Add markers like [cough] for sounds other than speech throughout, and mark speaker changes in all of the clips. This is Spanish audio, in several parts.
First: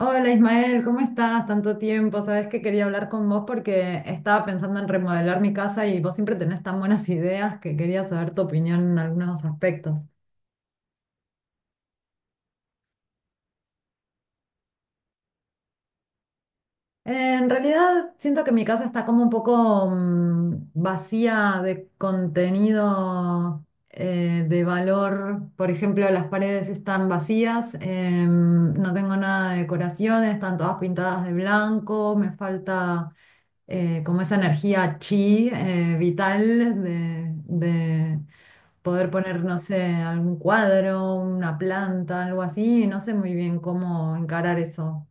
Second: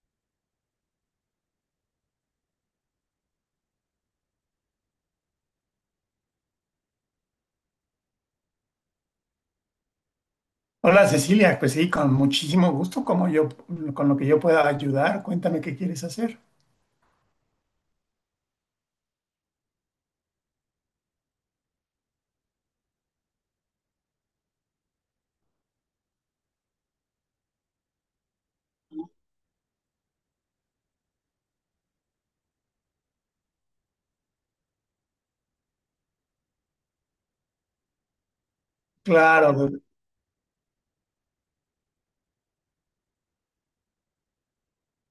Speaker 1: Hola Ismael, ¿cómo estás? Tanto tiempo. Sabes que quería hablar con vos porque estaba pensando en remodelar mi casa y vos siempre tenés tan buenas [laughs] ideas que quería saber tu opinión en algunos aspectos.
Speaker 2: Hola Cecilia, pues sí, con muchísimo gusto, como yo, con lo que yo pueda ayudar, cuéntame qué quieres hacer.
Speaker 1: En realidad siento que mi casa está como un poco vacía de contenido de valor. Por ejemplo, las paredes están vacías, no tengo nada de decoración, están todas pintadas de blanco, me falta como esa energía chi vital de poder poner,
Speaker 2: Claro,
Speaker 1: no
Speaker 2: de-
Speaker 1: sé, algún cuadro, una planta, algo así. No sé muy bien cómo encarar eso.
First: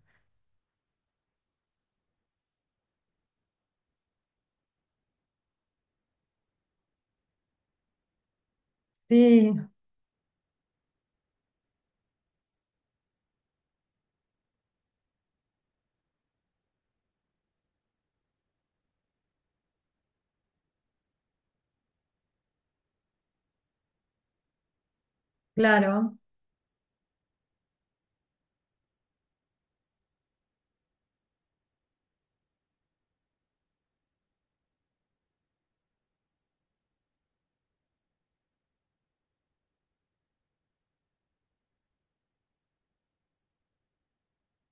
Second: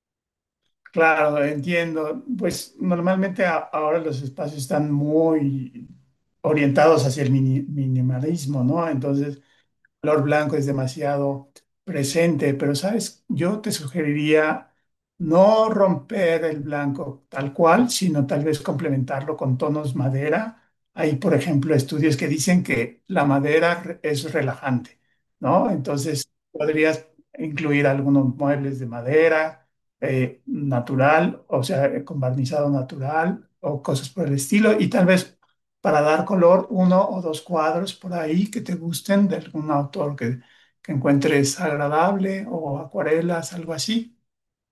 Speaker 2: claro, entiendo. Pues normalmente ahora los espacios están muy orientados hacia el minimalismo, ¿no? Entonces,
Speaker 1: Sí,
Speaker 2: color blanco es demasiado presente, pero sabes, yo te sugeriría no romper el blanco tal cual, sino tal vez complementarlo con tonos madera. Hay, por ejemplo, estudios que dicen que la madera es relajante, ¿no?
Speaker 1: claro.
Speaker 2: Entonces, podrías incluir algunos muebles de madera natural, o sea, con barnizado natural o cosas por el estilo, y tal vez para dar color uno o dos cuadros por ahí que te gusten de algún autor que encuentres agradable o acuarelas, algo así.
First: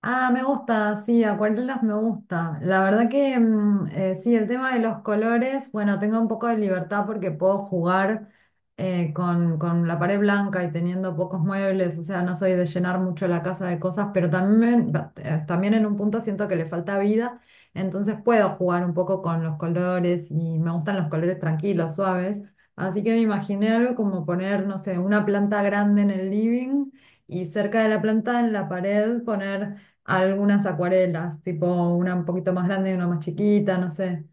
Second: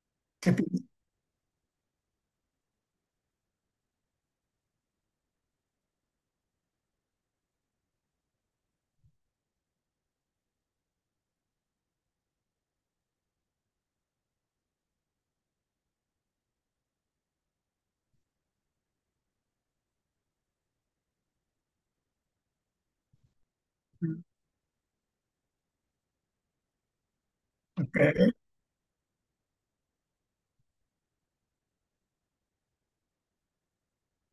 Speaker 1: Ah, me
Speaker 2: ¿Qué piensas?
Speaker 1: gusta, sí, acuarelas me gusta. La verdad que sí, el tema de los colores, bueno, tengo un poco de libertad porque puedo jugar con la pared blanca y teniendo pocos muebles, o sea, no soy de llenar mucho la casa de cosas, pero también, también en un punto siento que le falta vida, entonces puedo jugar un poco con los colores y me gustan los colores tranquilos, suaves. Así que me imaginé algo como
Speaker 2: [laughs]
Speaker 1: poner, no sé, una planta grande en el living y cerca de
Speaker 2: Ok.
Speaker 1: la planta en la pared poner algunas acuarelas, tipo una un poquito más grande y una más chiquita, no sé.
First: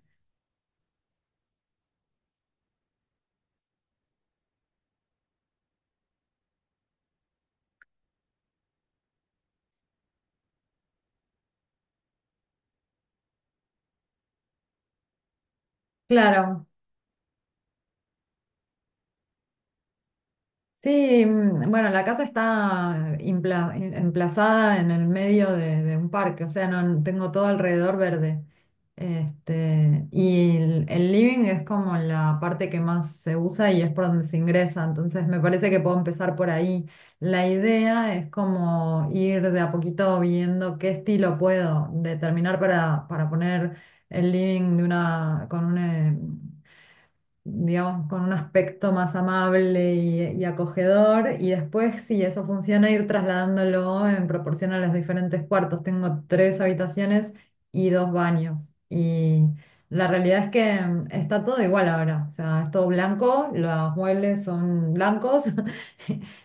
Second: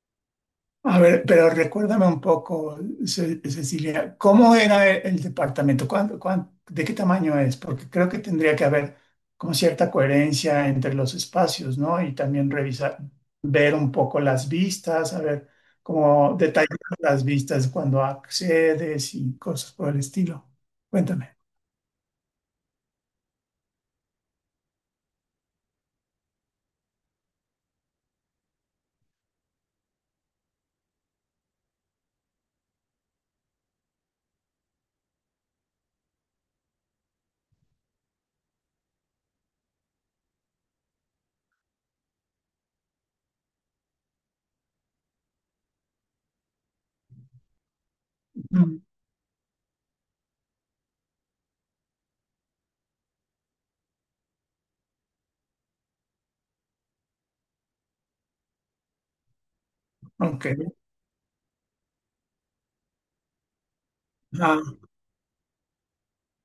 Speaker 2: A ver, pero recuérdame un poco, Cecilia, ¿cómo era el departamento? De qué tamaño es? Porque creo que tendría que haber como cierta coherencia entre los espacios, ¿no? Y también revisar, ver un poco las vistas, a ver cómo
Speaker 1: Claro,
Speaker 2: detallar las vistas cuando accedes y cosas por el estilo.
Speaker 1: sí,
Speaker 2: Cuéntame.
Speaker 1: bueno, la casa está emplazada en el medio de un parque, o sea, no tengo todo alrededor verde. Este, y el living es como la parte que más se usa y es por donde se ingresa, entonces me parece que puedo empezar por ahí. La idea es como ir de a poquito viendo qué estilo puedo determinar para poner el living de una, con una, digamos, con un
Speaker 2: Mm,
Speaker 1: aspecto más amable y acogedor. Y después, si eso funciona, ir trasladándolo en proporción a los diferentes cuartos. Tengo tres habitaciones y dos baños. Y la realidad es
Speaker 2: ok,
Speaker 1: que está todo igual ahora. O sea, es todo blanco, los muebles
Speaker 2: ah,
Speaker 1: son blancos. [laughs]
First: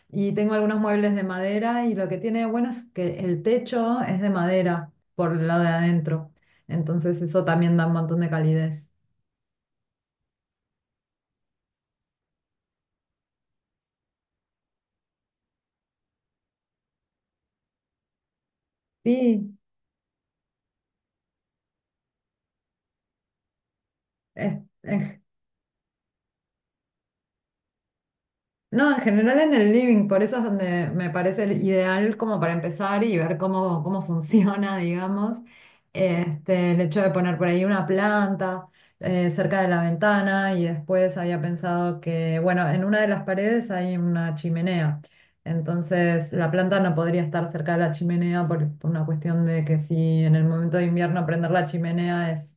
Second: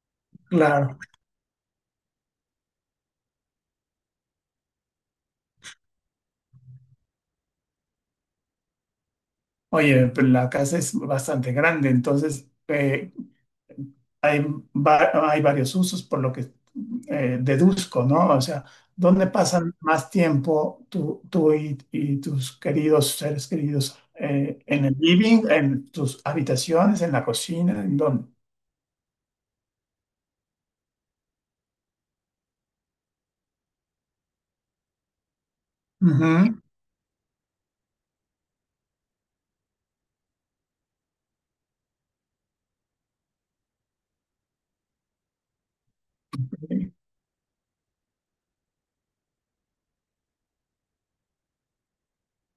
Speaker 1: Y tengo algunos
Speaker 2: claro.
Speaker 1: muebles de madera y lo que tiene bueno es que el techo es de madera por el lado de adentro. Entonces eso también da un montón de calidez.
Speaker 2: Oye, pero la casa es bastante grande, entonces, hay, hay varios usos, por lo que deduzco, ¿no? O sea, ¿dónde
Speaker 1: Sí,
Speaker 2: pasan más tiempo tú y tus queridos seres queridos?
Speaker 1: es,
Speaker 2: ¿En el
Speaker 1: en
Speaker 2: living, en tus habitaciones, en la cocina, en dónde?
Speaker 1: no, en general en el living, por eso es donde me parece el ideal como para empezar y ver cómo, cómo funciona, [laughs] digamos,
Speaker 2: Ujú.
Speaker 1: este, el hecho de poner por ahí una planta cerca de la ventana y después había pensado que, bueno, en una de las paredes hay una chimenea, entonces la planta no podría estar cerca de la chimenea por una cuestión de que si en el momento de invierno prender la chimenea es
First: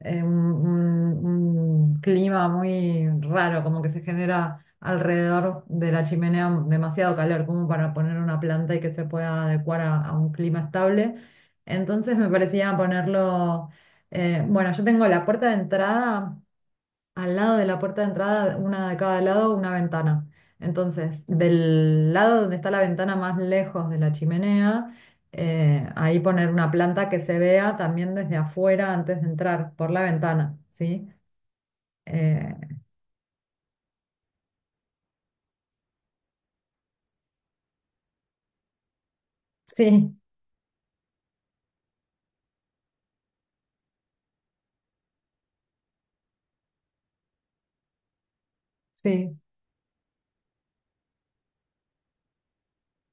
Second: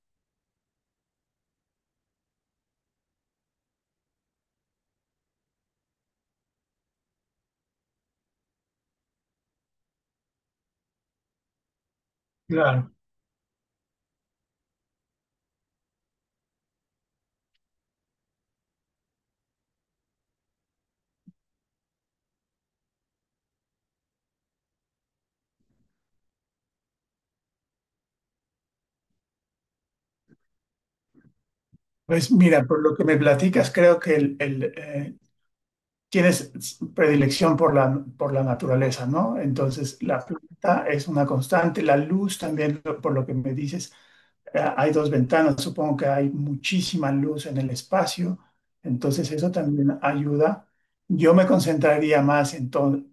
Speaker 1: un un clima muy raro, como que se genera alrededor de la chimenea demasiado calor como para poner una planta y que se pueda adecuar a un clima estable. Entonces me parecía
Speaker 2: Claro.
Speaker 1: ponerlo, bueno, yo tengo la puerta de entrada, al lado de la puerta de entrada, una de cada lado, una ventana. Entonces, del lado donde está la ventana más lejos de la chimenea, ahí poner una planta que se vea también desde afuera antes de entrar por la ventana, ¿sí?
Speaker 2: Pues
Speaker 1: Eh,
Speaker 2: mira, por lo que me platicas, creo que tienes predilección por por la naturaleza, ¿no? Entonces,
Speaker 1: sí,
Speaker 2: la planta es una constante, la luz también, por lo que me dices. Hay dos ventanas, supongo que hay muchísima luz en el espacio, entonces
Speaker 1: sí,
Speaker 2: eso también ayuda. Yo me concentraría más en, to-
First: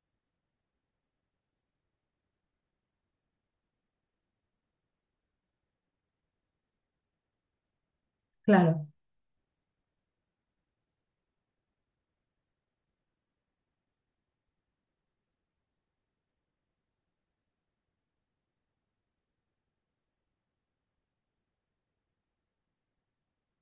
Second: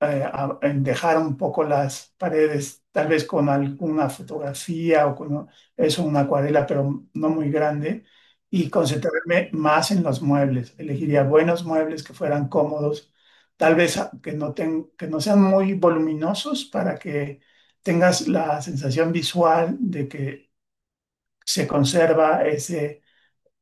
Speaker 2: eh, a- en dejar un poco las paredes, tal vez con alguna fotografía o con eso, una acuarela, pero no muy grande, y
Speaker 1: claro.
Speaker 2: concentrarme más en los muebles. Elegiría buenos muebles que fueran cómodos, tal vez que no sean muy voluminosos para que tengas la sensación visual de que se conserva ese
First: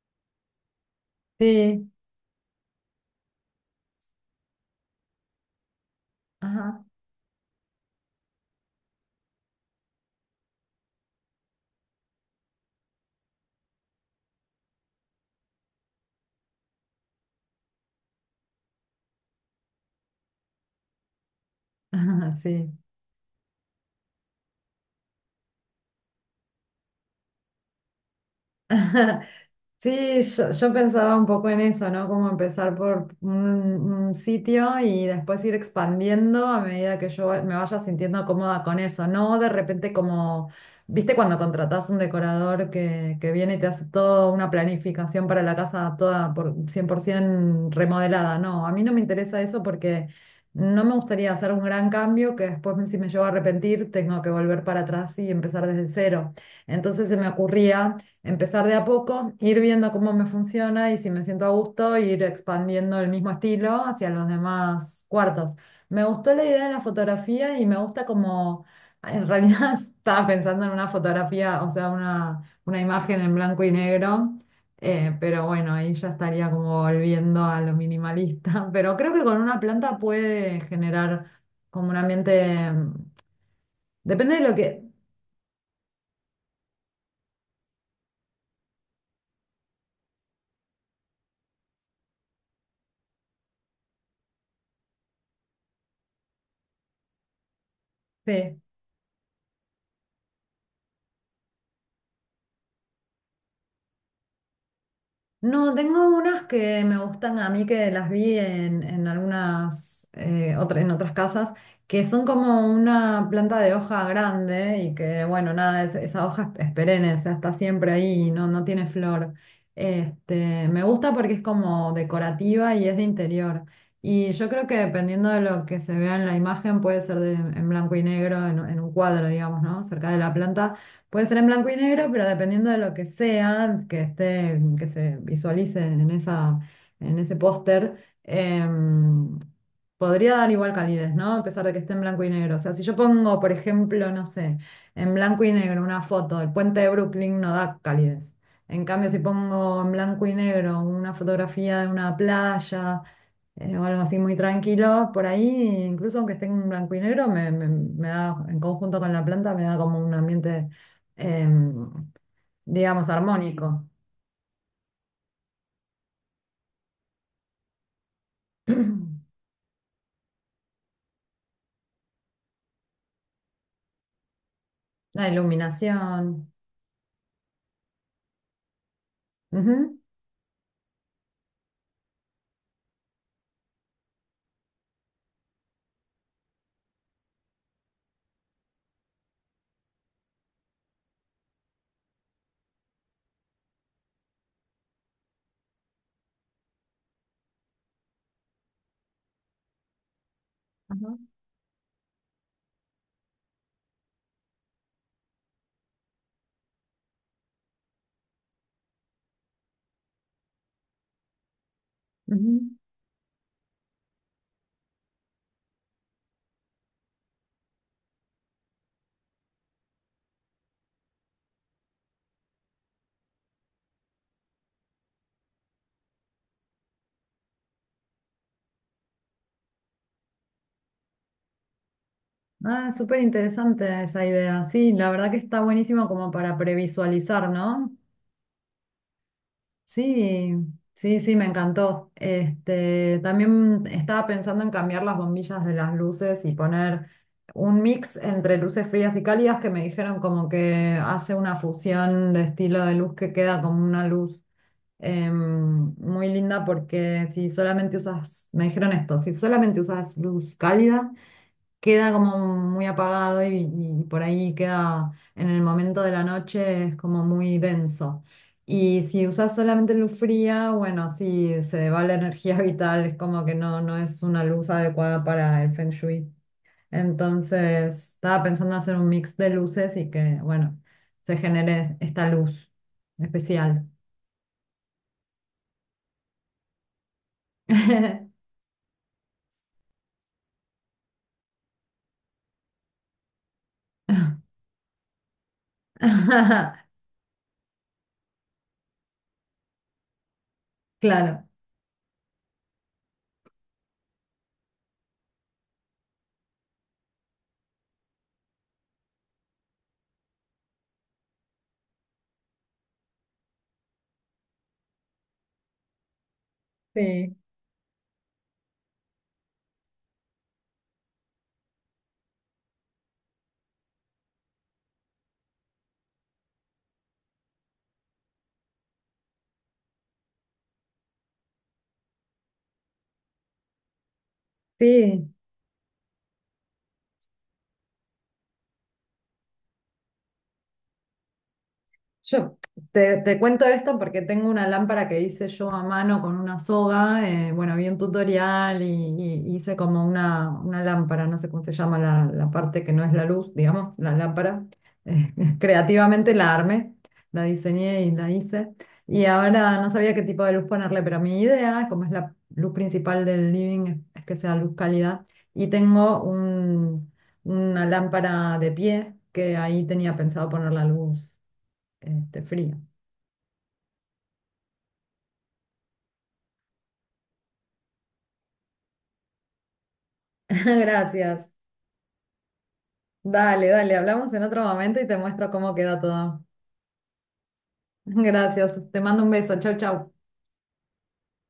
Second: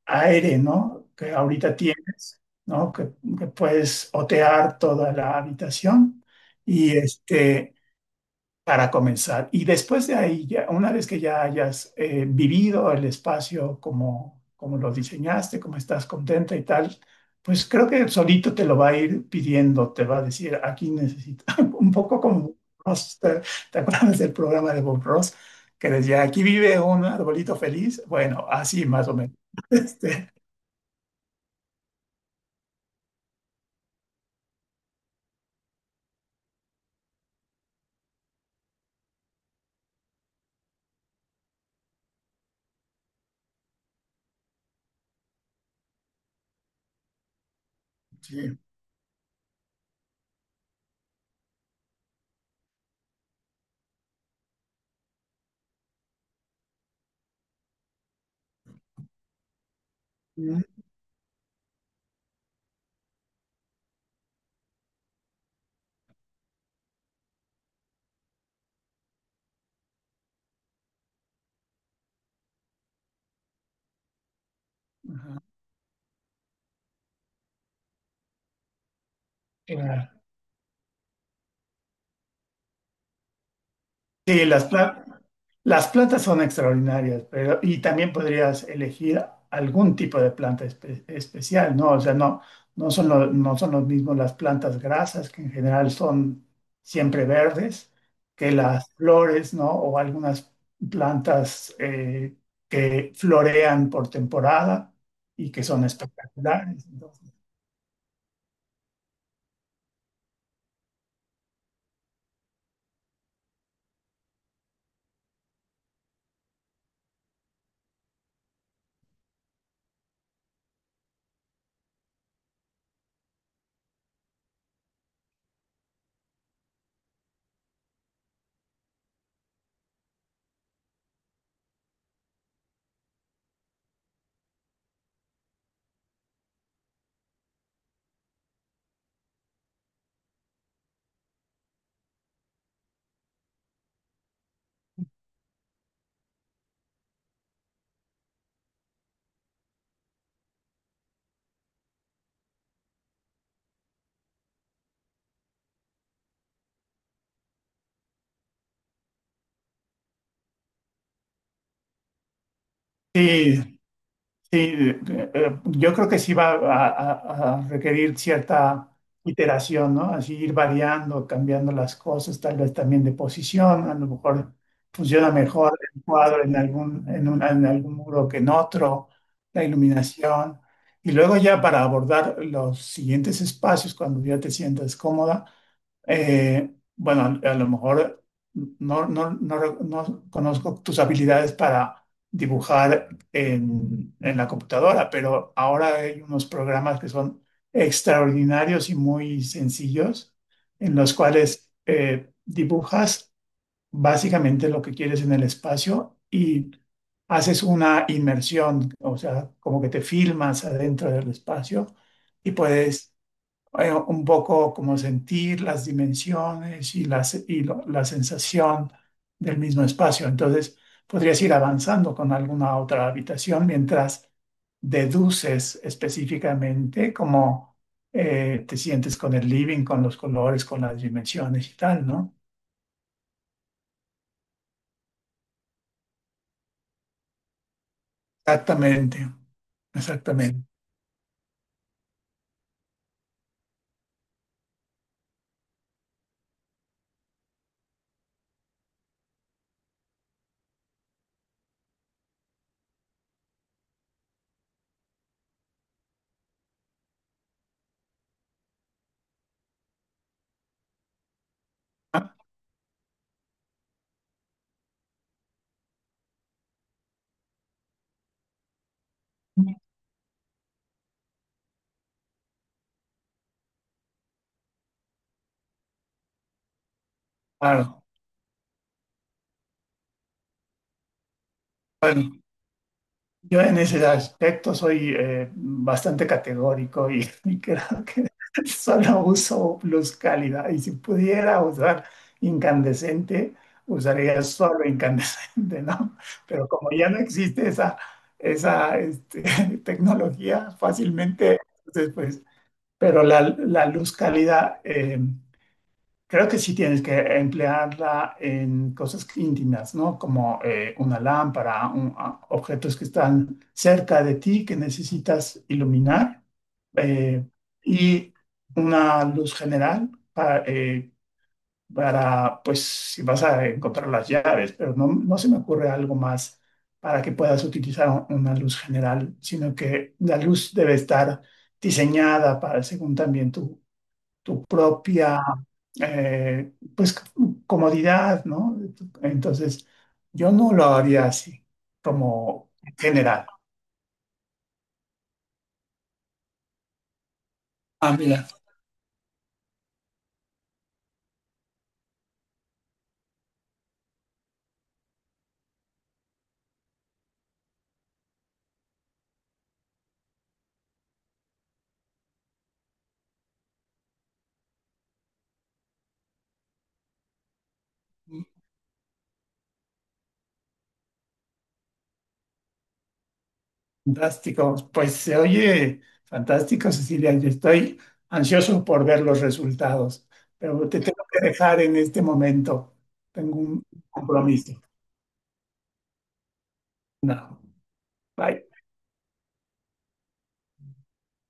Speaker 2: aire, ¿no? Que ahorita
Speaker 1: Sí,
Speaker 2: tienes, ¿no? Que puedes otear toda la habitación
Speaker 1: ajá,
Speaker 2: y para comenzar. Y después de ahí, ya, una vez que ya hayas vivido el espacio como, como lo diseñaste, como estás contenta y tal, pues creo que solito te lo va a ir pidiendo, te va a decir, aquí necesito, [laughs] un
Speaker 1: [laughs]
Speaker 2: poco
Speaker 1: ajá,
Speaker 2: como Bob
Speaker 1: sí.
Speaker 2: Ross, ¿te, te acuerdas del programa de Bob Ross? Que decía, aquí vive un arbolito feliz. Bueno, así más o
Speaker 1: [laughs]
Speaker 2: menos. [laughs]
Speaker 1: Sí,
Speaker 2: Este,
Speaker 1: yo pensaba un poco en eso, ¿no? Como empezar por un sitio y después ir expandiendo a medida que me vaya sintiendo cómoda con eso, no de repente como, viste cuando contratás un decorador que viene y te hace toda una planificación para la casa toda por 100% remodelada,
Speaker 2: sí.
Speaker 1: no, a mí no me interesa eso porque no me gustaría hacer un gran cambio que después si me llevo a arrepentir tengo que volver para atrás y empezar desde cero. Entonces se me ocurría empezar de a poco, ir viendo cómo me
Speaker 2: Ujú,
Speaker 1: funciona y si me siento a gusto, ir expandiendo el mismo estilo hacia los demás cuartos. Me gustó la idea de la fotografía y me gusta como, en realidad [laughs] estaba pensando en una fotografía, o sea, una imagen en blanco y negro,
Speaker 2: ajá,
Speaker 1: pero bueno, ahí ya estaría como volviendo a lo minimalista, [laughs] pero creo que con una planta
Speaker 2: claro.
Speaker 1: puede generar como un ambiente, depende de
Speaker 2: Sí,
Speaker 1: lo
Speaker 2: las
Speaker 1: que…
Speaker 2: plantas. Las plantas son extraordinarias, pero y también podrías elegir algún tipo de planta especial, ¿no? O sea, no son no son los mismos las plantas grasas, que en general son siempre verdes, que
Speaker 1: Sí.
Speaker 2: las flores, ¿no? O algunas plantas que florean por temporada y que
Speaker 1: No,
Speaker 2: son
Speaker 1: tengo unas que
Speaker 2: espectaculares.
Speaker 1: me
Speaker 2: Entonces,
Speaker 1: gustan a mí que las vi en algunas en otras casas, que son como una planta de hoja grande y que, bueno, nada, esa hoja es perenne, o sea, está siempre ahí, y no, no tiene flor. Este, me gusta porque es como decorativa y es de interior. Y yo creo que dependiendo de lo que se vea en la imagen, puede ser en blanco y negro, en un cuadro, digamos, ¿no? Cerca de la planta. Puede ser en blanco y negro, pero dependiendo de lo que sea, que esté, que se visualice en esa, en ese póster, em, podría dar igual calidez, ¿no? A pesar de que esté en blanco y negro. O sea, si yo pongo, por ejemplo, no sé, en blanco y negro una foto del puente de Brooklyn, no da calidez. En cambio, si pongo en blanco y negro una fotografía de una playa o algo así muy tranquilo por ahí, incluso aunque esté en blanco y negro, me da, en conjunto con la planta, me da como un ambiente, em, digamos,
Speaker 2: sí.
Speaker 1: armónico.
Speaker 2: Sí, yo creo que sí va a, a requerir cierta iteración, ¿no? Así ir variando, cambiando las cosas, tal vez también de posición, a lo mejor
Speaker 1: La
Speaker 2: funciona mejor el cuadro
Speaker 1: iluminación.
Speaker 2: en algún, en algún muro que en otro, la
Speaker 1: Ujú,
Speaker 2: iluminación. Y luego ya para abordar los siguientes espacios, cuando ya te sientas cómoda, eh, bueno, a lo mejor no conozco tus habilidades para dibujar en la computadora, pero ahora hay unos programas que son extraordinarios y muy sencillos, en
Speaker 1: ajá,
Speaker 2: los cuales dibujas básicamente lo que quieres en el espacio y haces una inmersión, o sea, como que te filmas adentro del espacio y
Speaker 1: ujú.
Speaker 2: puedes un poco como sentir las dimensiones la sensación del mismo espacio. Entonces, podrías ir avanzando con alguna otra habitación mientras deduces específicamente cómo te sientes con el living, con los colores, con las dimensiones y tal, ¿no?
Speaker 1: Ah, súper interesante esa idea. Sí, la verdad que está buenísimo como para previsualizar, ¿no?
Speaker 2: Exactamente,
Speaker 1: Sí,
Speaker 2: exactamente.
Speaker 1: sí, sí, me encantó. Este, también estaba pensando en cambiar las bombillas de las luces y poner un mix entre luces frías y cálidas que me dijeron como que hace una fusión de estilo de luz que queda como una luz muy linda porque si solamente usas, me dijeron esto, si solamente usas luz cálida, queda como muy apagado y por ahí queda en el momento de la noche es como muy denso. Y si usas solamente luz fría, bueno, sí, se va la energía [laughs] vital, es como que no, no es una luz adecuada para el Feng Shui.
Speaker 2: Claro.
Speaker 1: Entonces, estaba pensando hacer un mix de luces y que, bueno, se genere esta
Speaker 2: Bueno,
Speaker 1: luz
Speaker 2: yo en
Speaker 1: especial.
Speaker 2: ese aspecto soy bastante categórico y, [laughs] y creo que
Speaker 1: [laughs]
Speaker 2: solo uso pluscálida. Y si pudiera usar incandescente, usaría solo incandescente, ¿no? Pero como ya no existe esa [laughs] tecnología
Speaker 1: Claro,
Speaker 2: fácilmente, entonces, pues, pero la luz cálida creo que sí tienes que emplearla en cosas íntimas, ¿no? Como una lámpara, objetos que están cerca de ti que necesitas iluminar
Speaker 1: sí,
Speaker 2: eh, y una luz general para, pues, si vas a encontrar las llaves, pero no se me ocurre algo más para que puedas utilizar una luz general, sino que la luz debe estar diseñada para, según también tu
Speaker 1: sí.
Speaker 2: propia, eh, pues, comodidad, ¿no? Entonces, yo no lo haría así,
Speaker 1: Yo
Speaker 2: como en
Speaker 1: te
Speaker 2: general.
Speaker 1: cuento esto porque tengo una lámpara que hice yo a mano con una soga. Bueno, vi un
Speaker 2: Ah, mira,
Speaker 1: tutorial y hice como una lámpara, no sé cómo se llama la parte que no es la luz, digamos, la lámpara. Eh, [laughs] creativamente la armé, la diseñé y la hice. Y ahora no sabía qué tipo de luz ponerle, pero mi idea, como es la luz principal del living, es que sea luz cálida. Y tengo un, una lámpara de pie que ahí tenía pensado poner la luz. Este, frío.
Speaker 2: fantástico. Pues se oye fantástico, Cecilia. Yo estoy ansioso por ver los resultados,
Speaker 1: [laughs]
Speaker 2: pero te tengo que
Speaker 1: Gracias.
Speaker 2: dejar en este momento. Tengo
Speaker 1: Dale,
Speaker 2: un
Speaker 1: dale, hablamos en otro
Speaker 2: compromiso.
Speaker 1: momento y te muestro cómo queda todo.
Speaker 2: No,
Speaker 1: [laughs]
Speaker 2: bye.
Speaker 1: Gracias. Te mando un beso. Chau, chau.